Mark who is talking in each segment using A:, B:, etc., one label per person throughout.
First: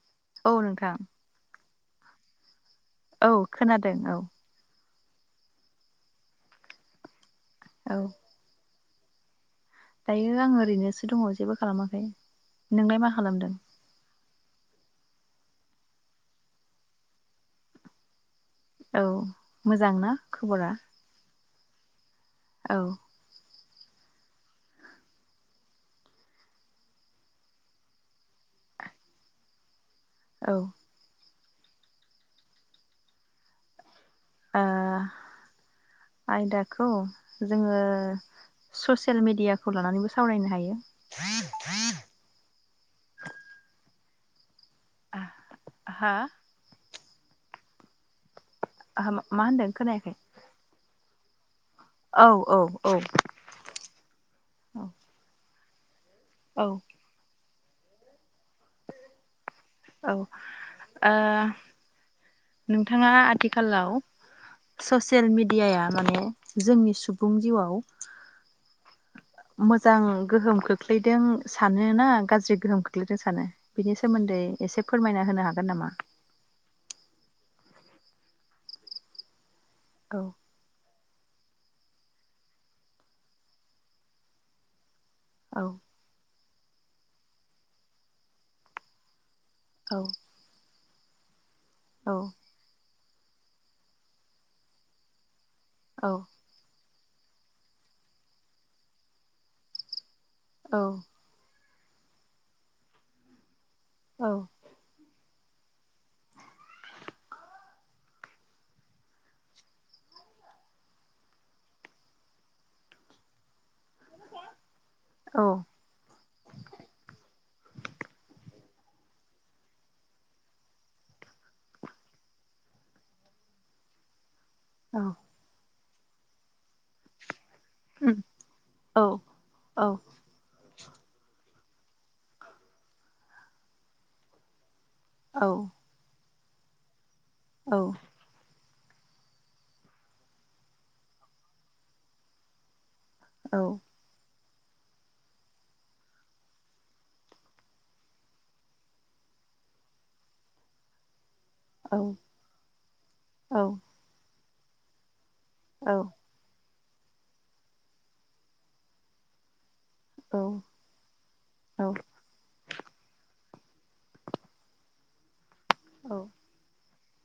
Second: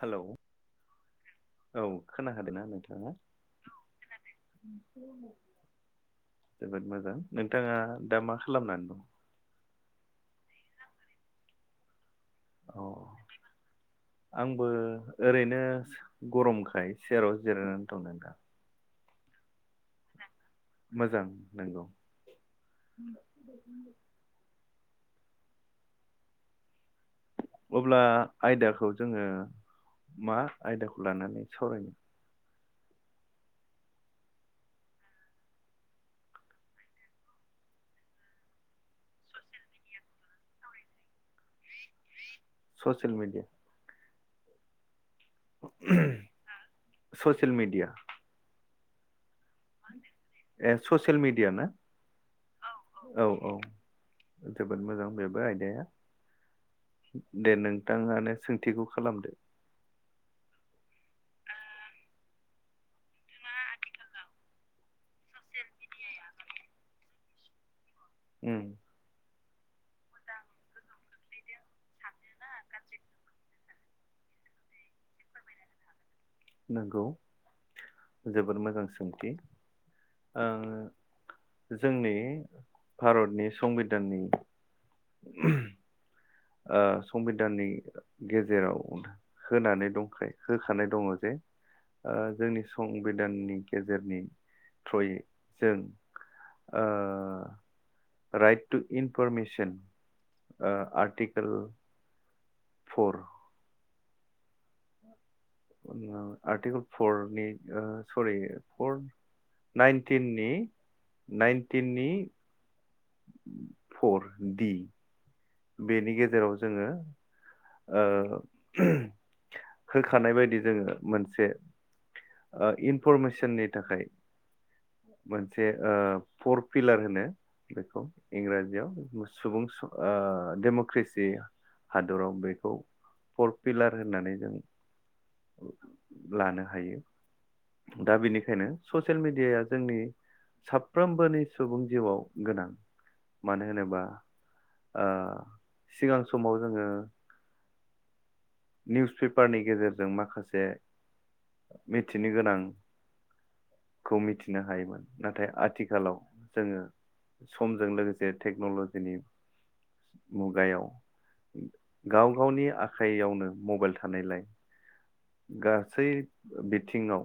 A: Hello
B: औ नोंथां
A: औ खोनाखादों ना नोंथां
B: औ खोनादों औ
A: जोबोद मोजां नोंथाङा
B: औ
A: दा मा खालामनानै दं
B: दायो आं ओरैनोसो दङ जेबो खालामाखै
A: अ
B: नोंलाय मा खालामदों?
A: आंबो ओरैनो गरमखाय सेराव जिरायनानै दं नोंथां
B: औ मोजां ना खबरा
A: मोजां नंगौ
B: औ
A: [inaudible] अब्ला आयदाखौ जोङो मा
B: औ ओ
A: आयदाखौ लानानै सावरायनो
B: ओ आयदाखौ जोङो ससियेल मेडियाखौ लानानैबो सावरायनो हायो।
A: ससियेल मिडिया
B: हा
A: ससियेल मिडिया
B: मा होन्दों खोनायाखै।
A: ए ससियेल मिडिया ना?
B: औ औ
A: औ औ जोबोद मोजां बेबो आ गेया।
B: औ।
A: दे नोंथाङानो सोंथिखौ खालामदो।
B: औ ओ नोंथाङा आथिख खालाव ससियेल मेडियाया माने जोंनि सुबुं जिउआव
A: उम।
B: मोजां गोहोम खोख्लैदों सानो ना गाज्रि गोहोम खोख्लैदों सानो बिनि सोमोन्दै एसे फोरमायना होनो हागोन नामा?
A: नोंगौ जोबोद मोजां सोंथि।
B: औ
A: आङो जोंनि भारतनि संबिधाननि
B: औ।
A: ओ संबिधाननि गेजेराव होनानै
B: औ
A: दंखायो हो खानाय दङ जे
B: औ
A: ओ जोंनि सं गोदाननि गेजेरनि थ्रयै जों
B: औ
A: ओ राइट टु इनफरमेसन ओ
B: औ
A: आर्टिकोल फर‌।
B: औ।
A: [unintelligible] आर्टिकोल फरनि ओ सरि फर नाइनटिननि नाइनटिननि फर, दि।
B: औ
A: बेनि गेजेराव जोङो ओ [unintelligible] होखानाय बायदि जोङो मोनसे इनफरमेसननि थाखाय।
B: औ
A: मोनसे ओ फर फुइलार होनो। बेखौ
B: औ
A: इंराजियाव सुबुं स ओ डेम'क्रेसि हादराव बेखौ फर पिलार होननानै जों
B: औ।
A: लानो हायो।
B: औ
A: दा बेनिखायनो ससियेल मेडियाया जोंनि साफ्रोमबोनि सुबुं जिउआव गोनां मानो होनोबा आ सिगां समाव जोङो निउस पेपारनि गेजेरजों माखासे मिथिनो
B: औ औ
A: गोनांखौ मिथि खिनो हायोमोन नाथाय आथिखालाव जोङो समजों लोगोसे टेक्न'ल'जिनि मुगायाव गाव गावनि आखाइयावनो मबाइल थानायलाय गासै बि बिथिङाव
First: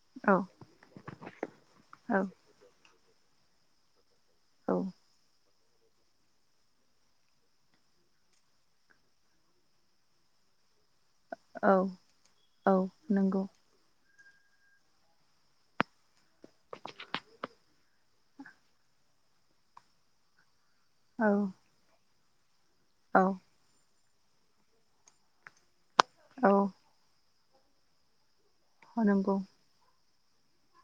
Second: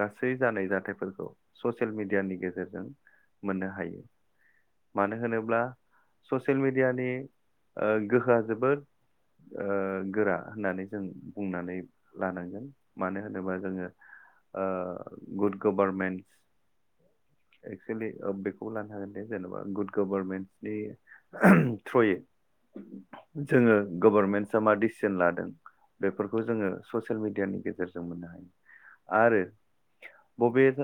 A: गासै जानाय जाथायफोरखौ ससियेल
B: औ
A: मेडियानि गेजेरजों मोननो हायो
B: औ
A: मानो होनोब्ला ससियेल मिडियानि ओ गोहोआ जोबोद ओ गोरा होननानै जों बुंनानै
B: औ
A: लानांगोन
B: औ
A: मानो
B: नंगौ
A: होनोबा जोङो ओ गुद गभर्मेन्त एक्सुेलि बेखौ लानो हागोन दे जेनेबा गुड गभारमेन्स बे
B: औ
A: थ्रयो
B: औ
A: जोङो गभर्नमेन्टसा मा जोन लादों बेफोरखौ
B: औ
A: जोङो ससियेल मिडिया मिडियानि गेजेरजों मोननो हायो।
B: ह नंगौ
A: आरो बबे ओ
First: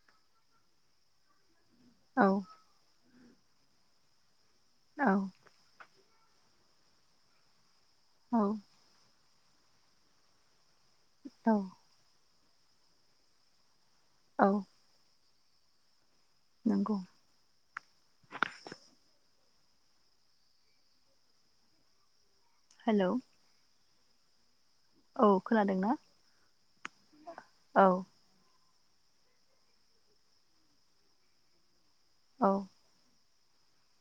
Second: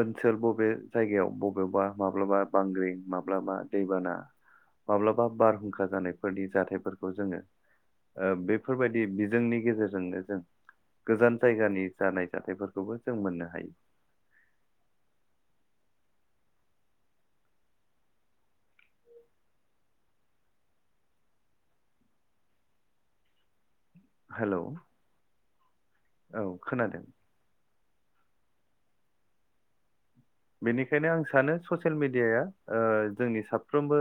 A: ओनसोल बबे जायगायाव बबे बबेबा
B: औ
A: माब्लाबा बांग्रिं माब माब्ला मा दैबाना
B: औ
A: माब्लाबा बारहुंखा जानाय फोरनि जाथायफोरखौ जोङो ओ
B: औ
A: बेफोरबायदि। जोंनि गेजेरजोंनो जों गोजान
B: औ
A: जायगानि जानाय जाथायफोरखौबो जों मोननो हायो।
B: औ। नांगौ। हेलौ।
A: हेलौ।
B: औ खोनादों ना।
A: औ खोनादों
B: औ।
A: बेनिखायनो आं सानो ससे। ससेल मिडिया
B: औ
A: ओ। जोंनि साफ्रोमबो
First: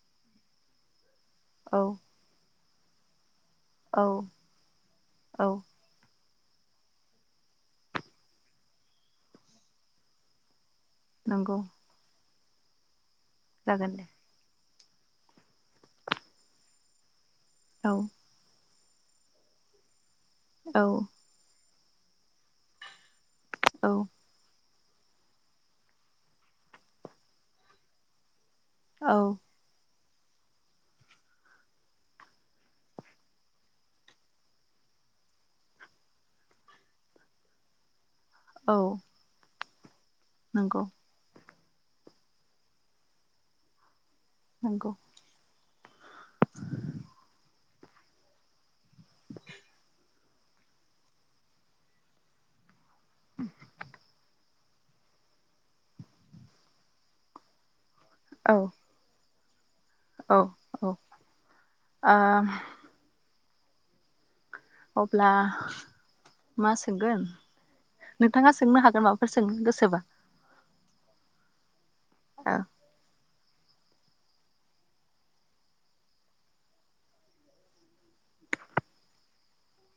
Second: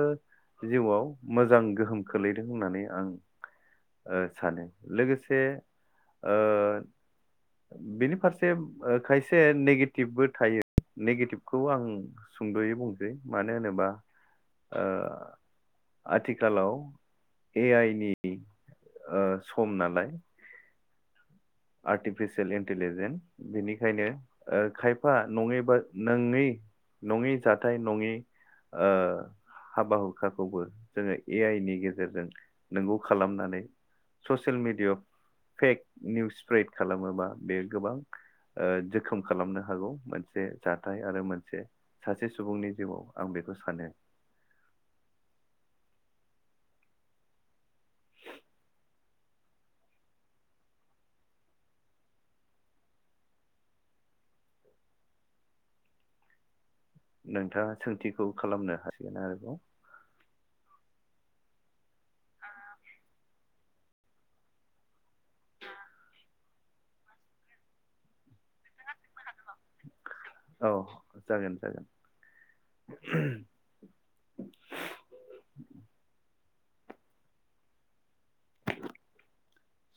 A: जिउआव। मोजां
B: औ
A: गोहोम खोलैदों होननानै। आं।
B: औ
A: ओ सानो लोगोसे।
B: औ
A: ओ बिनि फारसे ओ खायसे नेगेटिभबो थायो।
B: नंगौ
A: नेगेटिभखौ आं सुंद'यै बुं गै मानो होनोबा
B: जागोन दे
A: ओ आथिखालाव ए
B: औ
A: आइनि ओ सम नालाय
B: औ।
A: आर्टिफिसियेल इन्टलिजेन्स
B: औ
A: बेनिखायनो ओ। खायफा नङैबा नङै नङै जाथाय नङै। ओ
B: औ
A: हाबा। खौबो जोङो ए आइ नि गेजेरजों नंगौ खालामनानै social media fake news spread खालामोबा बे गोबां ओ
B: औ
A: जोखोम खालामनो हागौ मोनसे
B: नंगौ
A: जाथाय आरो मोनसे सासे सुबुंनि जिउआव आं बेखौ सानो
B: नंगौ। [unintelligible] [unintelligible]
A: नोंथाङा सोंथिखौ
B: औ
A: खालामनो हासिगोन आरो। [unintelligible]
B: औ औ आ अब्ला मा सोंगोन नोंथाङा सोंनो हागोन माब
A: औ जागोन जागोन।
B: औ
A: [unintelligible]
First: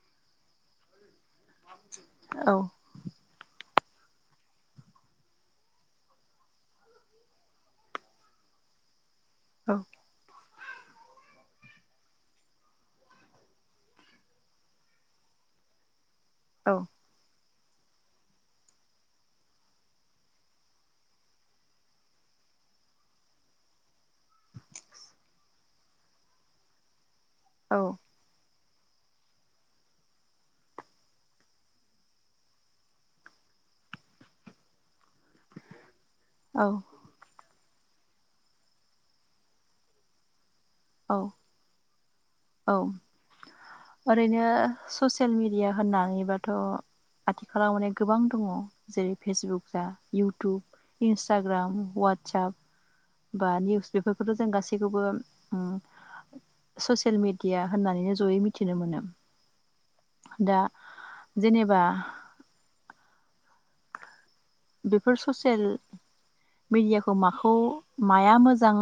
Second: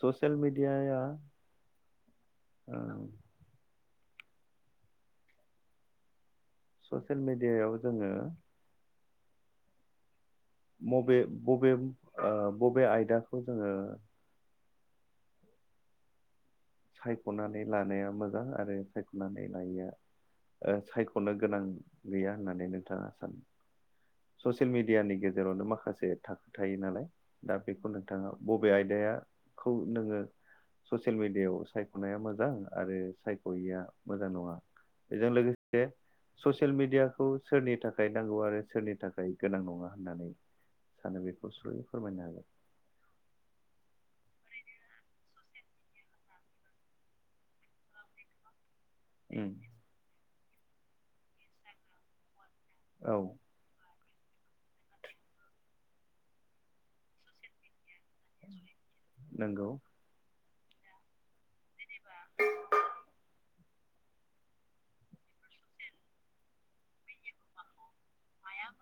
A: स'सियेल मिडियाया
B: औ
A: ओ स'सियेल मिडियायाव जोङो
B: औ
A: मबे बबे ओ बबे आयदाखौ जोङो
B: औ
A: सायख'ना नै लानाया मोजां आरो सायख'नानै लायैआ ओ सायख'नो गोनां गैया होननानै नोंथाङा सानो। ससियेल मेडियानि गेजेरावनो माखासे थाखो थायो नालाय दा
B: औ
A: बेखौ नोंथाङा बबे आयदाया खौ नोङो स'सियेल मिडियायाव सायख'नाया मोजां आरो सायख'यैया मोजां नङा बेजों लोगोसे
B: औ
A: स'सियेल मिडियाखौ सोरनि थाखाय नांगौ आरो सोरनि थाखाय गोनां नङा होननानै
B: औ
A: सानो बेखौ सुंद'यै फोरमायनो हागोन
B: औ ओरैनो स'सेल सियेल मिडिया होननानैबाथ' आथिखालाव माने गोबां दङ। जेरै
A: उम
B: फेसबुक जा इउ थुब, इन्सटाग्राम,
A: औ
B: वाटसाप बा निउस बेफोरखौथ' जों गासैखौबो ओ स'सियेल मिडिया होननानैनो जयै मिथिनो मोनो।
A: नंगौ
B: दा जेनेबा बेफोर स'सियेल मिडियाखौ माखौ माया मोजां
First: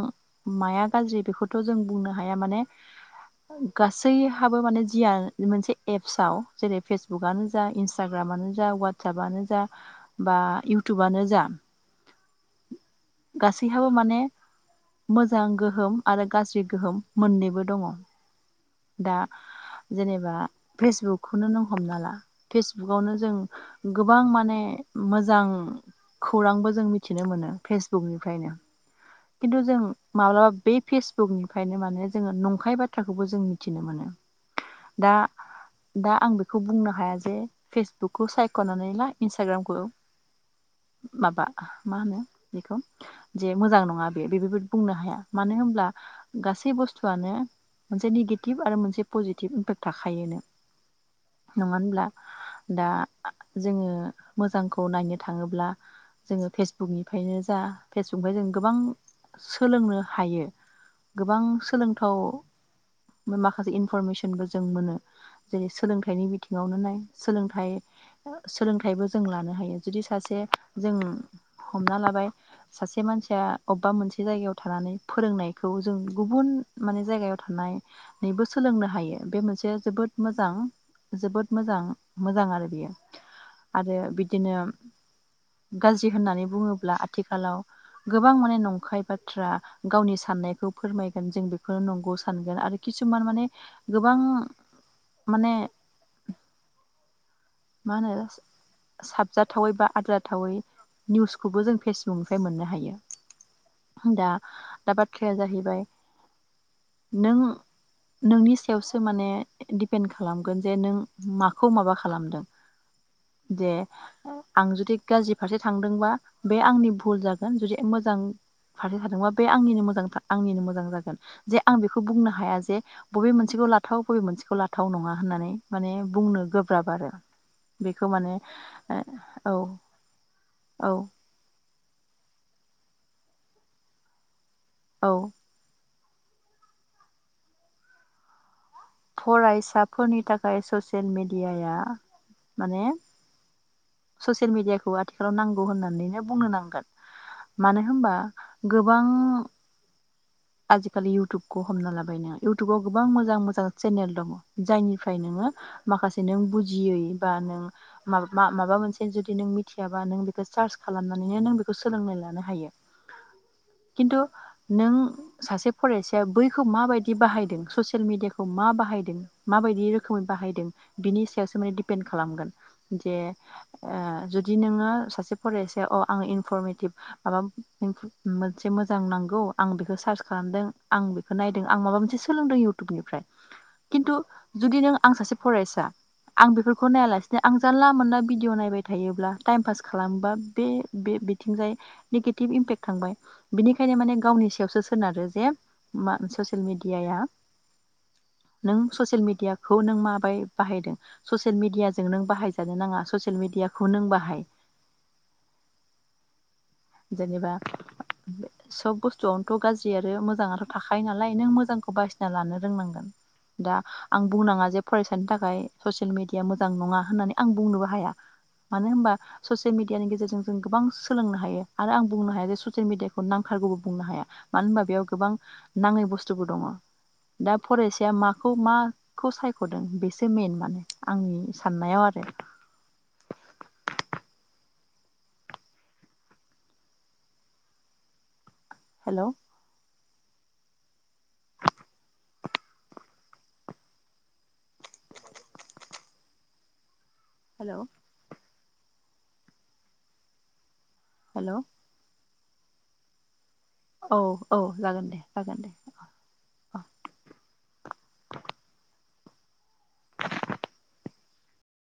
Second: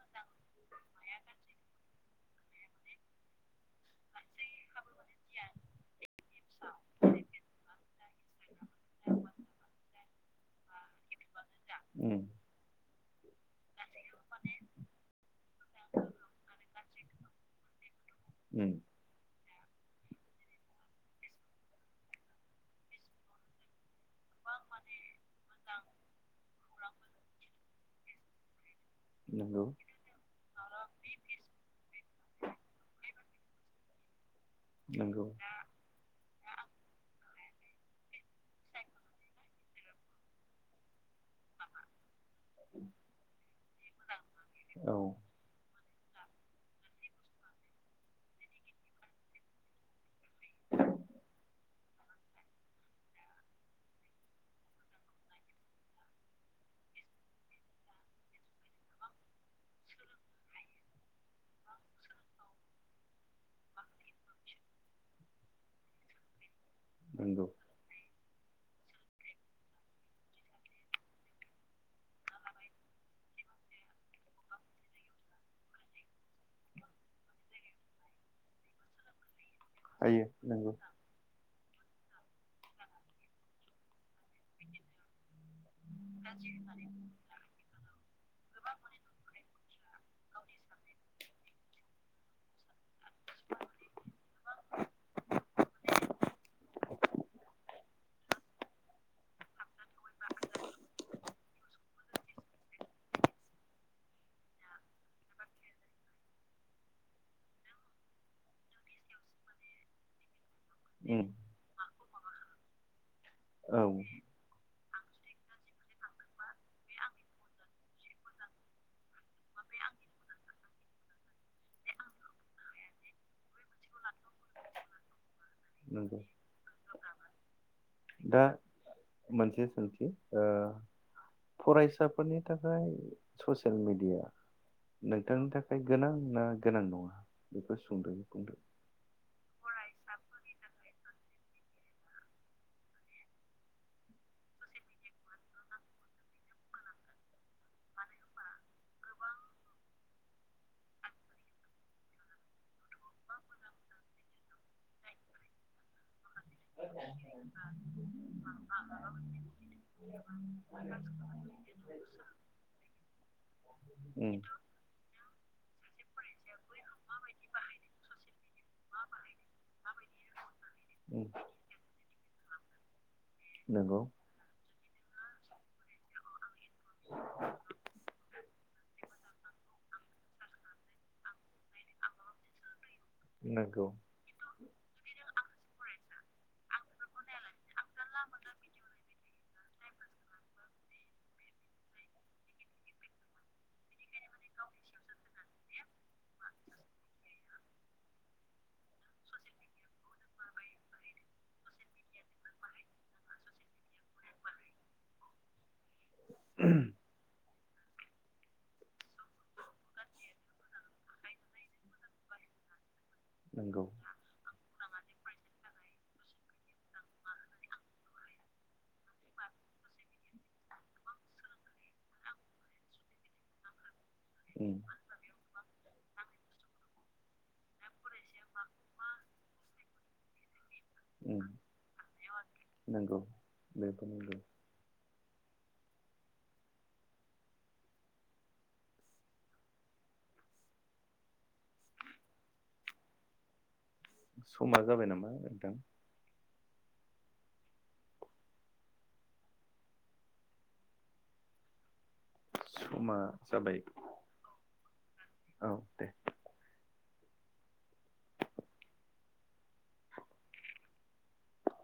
B: माया गाज्रि बेखौथ' जों बुंनो हाया। माने गासैहाबो माने जिया मोनसे एपसाव जेरै फेसबुकआनो जा इन्सटाग्रामानो जा वाट्सपनो जा बा इउटुबानो जा
A: उम
B: गासैहाबो माने मोजां गोहोम आरो गाज्रि गोहोम मोननैबो दङ।
A: उम
B: दा जेनेबा फेसबुकखौनो नों हमना ला फेसबुकावनो जों गोबां माने मोजां खौरांबो जों मिथिनो मोनो फेसबुकनिफायनो खिन्थु
A: नंगौ
B: जों माब्लाबा बे फेसबुकनिफायनो माने जोङो नंखाय बाथ्रा खौबो जों मिथिनो मोनो। दा
A: नंगौ
B: दा आं बेखौ बुंनो हाया जे फेसबुकखौ सायख'नानै ला इन्सटाग्रामखौ माबा मा होनो बेखौ जे मोजां नङ बेबो बुंनो
A: औ
B: हाया मानो होनब्ला गासै बुस्थुआनो मोनसे निगेटिभ आरो मोनसे पजिटिभ इम्पेक्ट थाखायोनो। नङा होनब्ला दा जोङो मोजांखौ नायनो थाङोब्ला जोङो फेसबुकनिफ्रायनो जा फेसबुकनिफ्राय जों गोबां सोलोंनो हायो गोबां सोलोंथाव माखासे इनफरमेसनबो जों मोनो जेरै सोलोंथाइनि बिथिं नआवनो नाय
A: नंगौ
B: सोलोंथाइ सोलोंथाइबो जों लानो हायो जुदि सासे जों हमना लाबाय सासे मानसिया अबेबा मोनसे जायगायाव थानानै फोरोंनायखौ जों गुबुन माने जायगायाव थानानैबो सोलोंनो हायो बे मोनसे बेयो जोबोद
A: हायो
B: मोजां
A: नंगौ
B: जोबोद मोजां मोजां आरो बियो आरो बिदिनो गाज्रि होननानै बुङोब्ला आथिखालाव गो गोबां माने नंखाय बाथ्रा गावनि साननायखौ फोरमायगोन जों बेखौनो नंगौ सा सानगोन आरो किसुमान माने गोबां माने मा होनो साबजाथावैबा आद्रा थावै निउसखौबो जों फेसबुक न'निफ्राय मोननो हायो दा‌ दा बाथ्राया जाहैबाय नों नोंनि सायाव सो माने दिपेन्ड खालामगोन जे नों
A: उम
B: माखौ माबा खालामदों जे
A: औ
B: आं आं जुदि गाज्रि फारसे थांदोंबा बे आंनि भुल जागोन जुदि मोजां फारसे थादोंबा बे आंनिनो मोजां आंनिनो मोजां जागोन जे आं बेखौ बुंनो हाया जे बबे मोनसेखौ लाथाव बबे मोनसेखौ लाथाव नङा होननानै माने
A: नंगौ
B: बुंनो गोब्राब आरो बेखौ माने
A: दा
B: औ
A: मोनसे सोंथि ओ
B: औ
A: फरायसाफोरनि थाखाय ससियेल मिडिया
B: औ
A: नोंथांनि थाखाय गोनां ना गोनां नङा बेखौ सुंदयै बुंदो
B: गेयाया माने ससियेल मिडियाखौ आथिखालाव नांगौ होननानैनो बुंनो नांगोन मानो होनबा गोबां आजिखालि इटुबखौ हमना लाबाय नों इउटुबाव गोबां मोजां मोजां चेनेल दङ जायनिफ्राय नोङो माखासे नों बुजियै बा नों मा माबा मोनसे जुदि नों मिथियाबा नों बेखौ सार्च खालामनानैनो नों बेखौ सोलोंनानै लानो हायो खिन्थु
A: उम
B: नों सासे फरायसाया बै बेखौ मााबायदि बाहायदों ससियेल मिडियाखौ मा बाहायदों माबायदि रोखोमै बाहायदों बिनि
A: उम
B: सायावसो माने दिपेन्ड खालामगोन जे ओ
A: नंगौ
B: जुदि नोङो सासे फरायसा औ आं इनफरमेटिभ माबा मोनसे मोजां नांगौ आं बेखौ सार्च खालामदों आं बेखौ नायदों आं माबा मोनसे सोलोंदों इउ थुबनिफ्राय
A: नंगौ
B: खिन्थु जुदि नों आं सासे फरायसा आं बेफोरखौ नायालासिनो आं जानला मोनला भिडिअ नायबाय थायोब्ला टाइम पास खालामोबा बे बे बिथिंजाय निगेटिभ इम्पेक्ट थांबाय बिनिखायनो माने गावनि सायाव सो सोनारो जे मा ससियेल मिडिया नों ससियेल मिडियाखौ नों माबै बाहायदों सयेल मिडियाजों नों बाहायजानो नाङा ससियेल मिडियाखौ नों बाहाय। जेनेबा सब बुस्थुआवनोथ' गाज्रि आरो मोजाङाथ' थाखायो नालाय नों मोजांखौ बासिना लानो रोंनांगोन। दा
A: नंगौ
B: आं बुंनाङा जे फरायसानि थाखाय ससियेल मेडिया मोजां नङा होननानै आं बुंनोबो हाया मानो होनबा ससियेल मिडियानि गेजेरजों जों गोबां सोलोंनो हायो। आरो आं बुंनो हाया जे ससियेल मिडियाखौ नांथारगौबो बुंनो हाया मानो
A: उम
B: होनबा बेयाव गोबां नाङै बुस्थुफोर दङ। दा फरायसाया माखौ माखौ सायख'दों बेसो मेन माने
A: उम
B: आंनि साननायाव आरो।
A: नंगौ बेबो नंगौ
B: हेल'
A: समा जाबाय नामा नोंथां?
B: हेल' हेल'
A: समा जाबाय
B: औ औ जागोन दे जागोन दे। [inaudible]